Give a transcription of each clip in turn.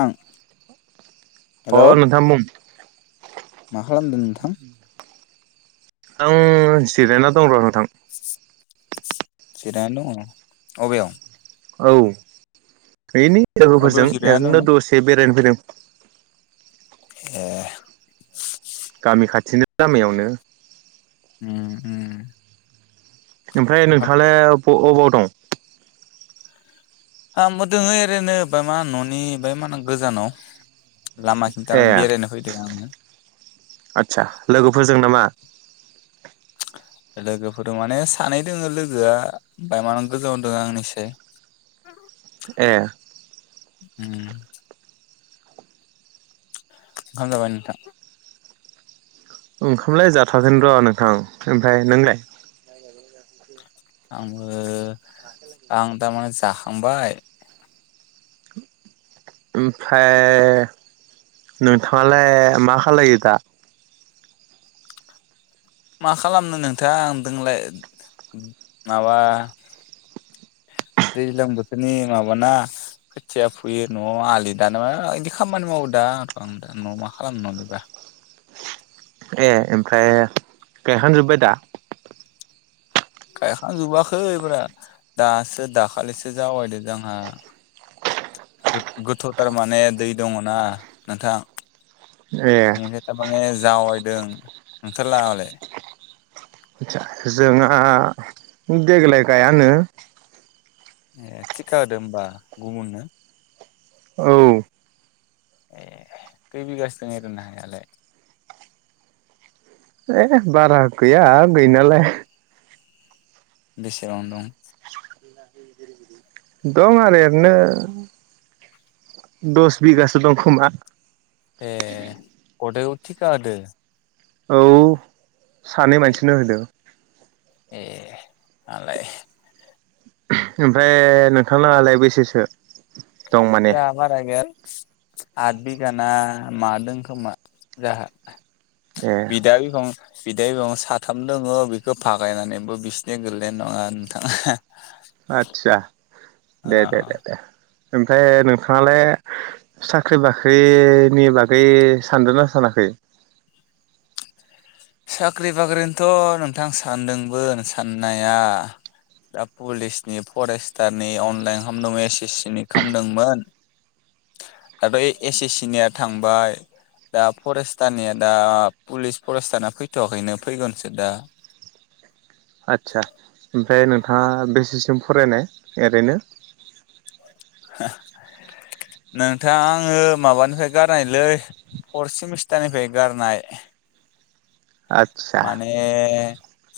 आं अ हेलौ नोंथां बुं। मा खालामदों नोंथां। आं जिरायना दं र। [inaudible] जिरायना दं अबेयाव। औ। बेनि अबेयाव गोहोफोरजों जिरायना दङ ओरैनो दसे बेरायनो फैदों। [inaudible] ए गामि खाथिनि लामायावनो। ओम ओम। ओमफ्राय नोंथाङालाय। अ अ अबाव दं। आंबो दोङो ओरैनो बाय मा न'नि बाय मा होनो गोजानाव। लामाखिनि हे थारमाने बेरायनो फैदों आङो आदसा लोगोफोरजों नामा। [inaudible] लोगोफोर माने सानै दोङो लोगोआ बाय मान गोजाव द आंनिसाय। ए। उम। ओंखाम जाबाय नोंथां। ओंखामलाय जाथाराथों र' नोंथां ओमफ्राय नोंलाय। आंबो आं थारमाने जाखांबाय। ओमफ्राय नोंथाङालाय मा खालायो दा। मा खालामनो नोंथां दोंलाय माबा दैज्लां बोथोरनि माबाना खोथिया फुयो न'आव आलि दान मा बिदि खामानि मावो दा आं दा न'आव मा खालामनो नलिबा। ए ओमफ्राय गायखांजोब्बाय दा। गायखांजोबाखैबा दासो दाखालिसो जावायदो जोंहा गोथौथार माने दै दङना नोंथां। ए एथ माने जावायदों नोंथोरलाहालाय। आदसा जोंहा देग्लाय गायानो। ए थिखा होदो होमबा गुबुननो। औ ए खै बिगासो दं ओरैनो हायालाय। ए बारा गैया गै नालाय। बेसेबां दं। दं आरो ओरैनो दस बिगासो दं खोमा। ए। गदेखौ थिखा होदो। औ सानै मानसिनो होदों। आलाय। ओमफ्राय नोंथांनाङालाय बेसेसो? दं माने जा बारा गैयालै आद बिगाना मा दों खोमा जोंहा ए बिदा बिफं बिदै दं साथाम दङ बेखौ फागायनानैबो बिसिनि गोलैनाय नङा नोंथां आदसा अ दे दे दे दे ओमफ्राय नोंथाङालाय साख्रि बाख्रिनि बागै सानदों ना सानाखै? साख्रि बाख्रिनिथ' नोंथां सानदोंमोन साननाया दा पुलिसनि फरेस्टारनि अनलाइन खालामदोंमोन एस एस सि नि खालामदोंमोन दाथ' एस एस सि निया थांबाय दा फरेस्टारनिया दा पुलिस फरेस्टार फैथ'वाखैनो फैगोनसो दा आदसा ओमफ्राय नोंथाङा बेसेसिम फरायनाय ओरैनो नोंथाङा आङो माबानिफ्राय गारनायलै फर्थ सेमिस्टारनिफ्राय गारनाय आदसा माने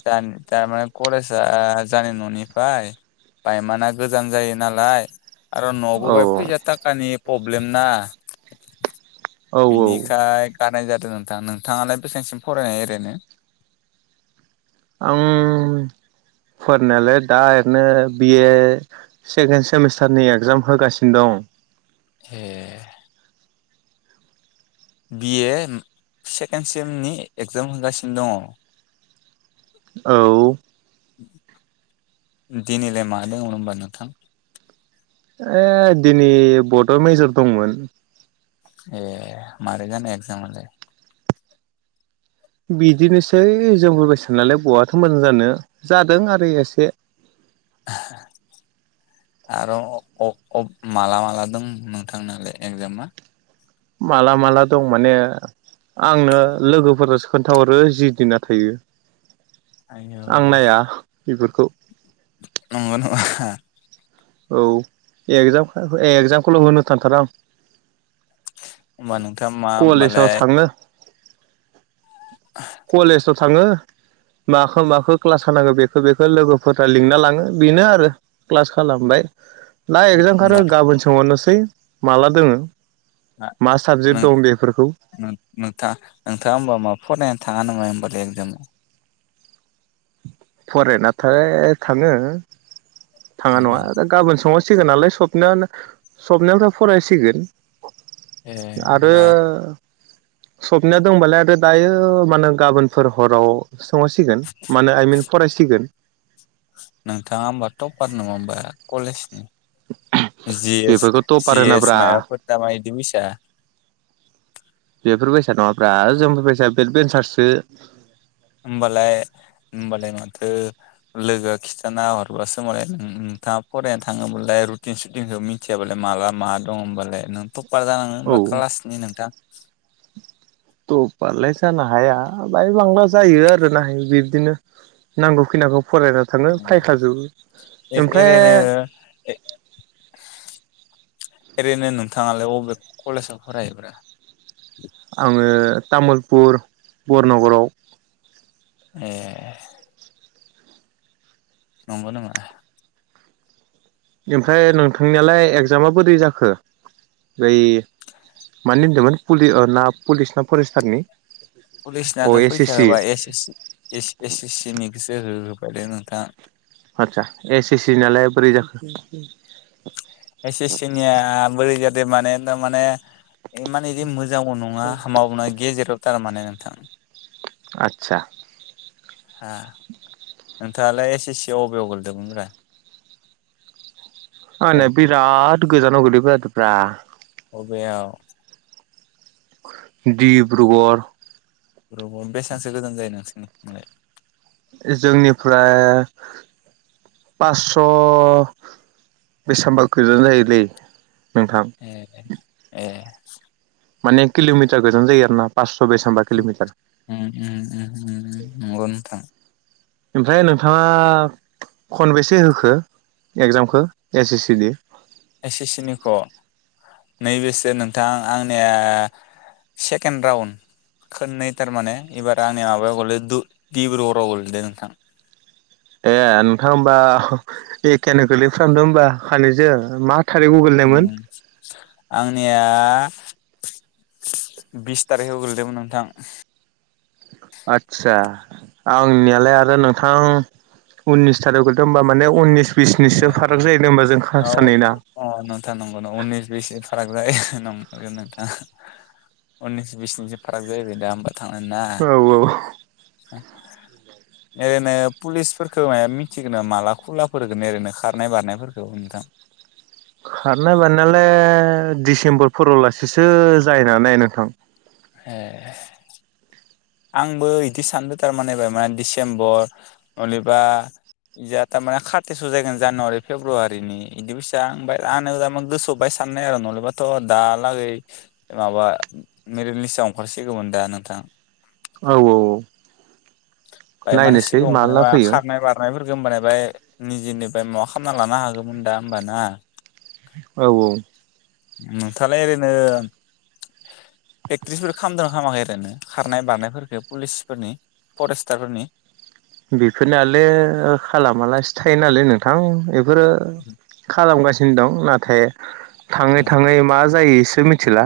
थारमाने करेज जानाय न'निफ्राय बायमाना गोजान जायो नालाय आरो न'आवबो औ बा फैसा थाखानि प्रब्लेम ना औ औ बेनिखाय गारनाय जादों [unintelligible] नोंथां नोंथाङालाय बेसेबांसिम फरायनाय ओरैनो फोरनायालाय दा ओरैनो बिए सेकेन्द सेमिस्टारनि एगजाम होगासिनो दं। ए बिए सेकेन्ड सेमनि एग्जाम होगासिनो दङ' औ [inaudible] दिनैलाय मा दङ' होनबा नोंथां? ए दिनै बड' मेजर दंमोन। ए मारै जानाय एक्जामालाय? बिदिनोसै जोंफोर बायसानालाय बआथो मोजां जानो जादों आरो एसे। [inaudible] आरो अ अ माला माला दं नोंथांनालाय एगजामा? माला माला दं माने आंनो लोगोफोरासो खोन्थाहरो जि दिना थायो आयौ आं नाया बेफोर खौ नंगौ ना नङा? औ एक्जाम एगजामखौल' होनो थांथारो आं होमबा नोंथां मा कलेजाव होमबालाय थाङो कलेजाव थाङो माखो माखो क्लास [unintelligible] बेखो बेखो लोगोफोरा लिंना लाङो बेनो आरो क्लास खालामबाय दा एक्जामखो आरो होमबालाय गाबोन सोंहरनोसै माला दोङो मा साबजेक्ट नों दं बेफोरखौ नों नोंथा नोंथाङा होमबा माबा फरायना था थाङा नामा होनबालाय एकजामाव फरायनाथाय [unintelligible] थाङो थाङा नङा आरो गाबोन सोंहर सिगोन नालाय सबनायानो सबनायाफ्राव फरायसिगोन। ए आरो होमबा सबनाया दंबालाय आरो दायो ओ मा ओनो गाबोनफोर हराव सोंहरसिगोन मा ओनो आइ मिन फरायसिगोन। नोंथाङा होमबा टपार न होमबा कलेजनि जि एस बेफोरखौ टपार जि एस होनाब्रा मायबाफोर दामा [unintelligible] ब्रा जों बायसाया बेक बेन्सारसो होमबालाय होमबालाय माथो लोगोआ खिथाना हरबासो मालाय उम उम नोंथाङा फरायनो थाङोबालाय रुटिन सुटिनखौ मिथियाबालाय माला मा दं होमबालाय नों ट औ [unintelligible] क्लासनि नोंथां [inaudible] टपारलाय जानो हाया बाय लां जायो आरो ना इदि बिदिनो नांगौ खिनांखौ फरायना थाङो फायखाजोबो ओमफ्राय ओरैनो एरैनो नोंथाङालाय बबे कलेजाव फरायोब्रा आङो तामुलपुर बरनगराव ए नंगौ नामा? ओमफ्राय नोंथांनियालाय एग जामा बोरै जाखो ओै मानो होनदोंमोन ना पुलिस ना फरेस्टारनि अ कलेजनाथ' एस एस सि फैखोबा ए एस एस सि नि गोसो हो होबायलै नोंथां आतसा एस ए सि नालाय बोरै जाखो एस एस सि ना बोरै जाखो माने तारमाने [unintelligible] मोजांबो नङा हामाबो नङा गेजेराव थारमाने नोंथां आतसा हा नोंथाङालाय एस एस सिआव अबेयाव गोगलैदों मोनब्रा आंना बिराद गोजानाव गोलै [unintelligible] अबेयाव? [inaudible] डिब्रुगड़। [unintelligible] बेसांसो गोजान जायो [unintelligible] जोंनिफ्राय पासस' बेसामबा गोजानो जायोलै । [unintelligible] ए माने किल'मिटार गोजान जायो आरो ना । अ बेसामबा किल'मिटार उम उम उम उम नंगौ नोंथां ओमफाय नोंथाङा खनबेसे होखो? एगजामखो एस एस सि नि? एस एस सिनिख' नैबेसो नोंथां आंनिया सेकेन्ड राउन्ड खोननै टारमाने एबार आंनि माबायाव [unintelligible] गोलैदो नोंथां । ए नोंथां होमबा एखेआनो गोलैफ्रामदो ओमबा खानैजो मा थारिखआव गोलैनायमोन [inaudible] आंनिया बिस टारिगाव गोलैदोमोन नोंथां । आदसा आंनियालाय आरो नोंथां उननिस थारिगाव गोलैदो होनबा माने उननिस बिसनिससो फाराग [unintelligible] जाहैदों होनबा जों सानैना नोंथां उननिस बिसनिसो फाराग जाहैबाय दा औ [unintelligible] [inaudible] ओरैनो पुलिसफोरखो मायबा मिथिगो नामा माला खुला [unintelligible] ओरैनो खारनाय बारनायफोरखौ नोंथां खारनाय बारनायालाय डिसेम्बर फोरावलासैसो जाहैनो हानाय नोंथां। ए आंबो इदि सानदो टारमाने बायमान डिसेम्बर नलेबा इजा टामाने खाटेस' जायगोन जानुवारि फेब्रुवारिनि बिदि फैसा आ ओमफ्राय आंम गोसोबाय साननाय आरो नलेबाथ' दालागै माबा मेरिट लिस्टआव ओंखारसिगौमोन दा नोंथां। औ औ औ नायनोसै माला फैयो [unintelligible] [unintelligible] औ औ नोंथाङालाय ओरैनो [unintelligible] खामदोना खामाखै ओरैनो खारनाय बारनायफोरखो पुलिसफोरनि? परेस्तारफोरनि बेफोरनोलाय खालामालासे थायो नालाय नोंथां बोरो खालामगासिनो दं ना [inaudible] थाङै थाङै मा जायो इसो [unintelligible] मिथिला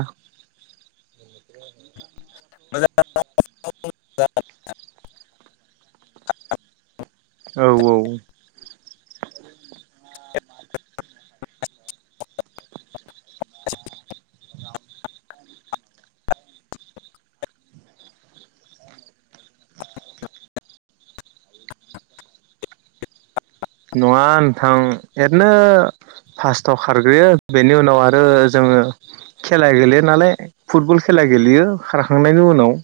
[inaudible] [inaudible] औ औ नङा नोंथां इरैनो फार्स्टाव खारग्रोयो बेनि उनाव आरो जोङो खेला गेलेयो नालाय फुटबल खेला गेलेयो खारखांनायनि उनाव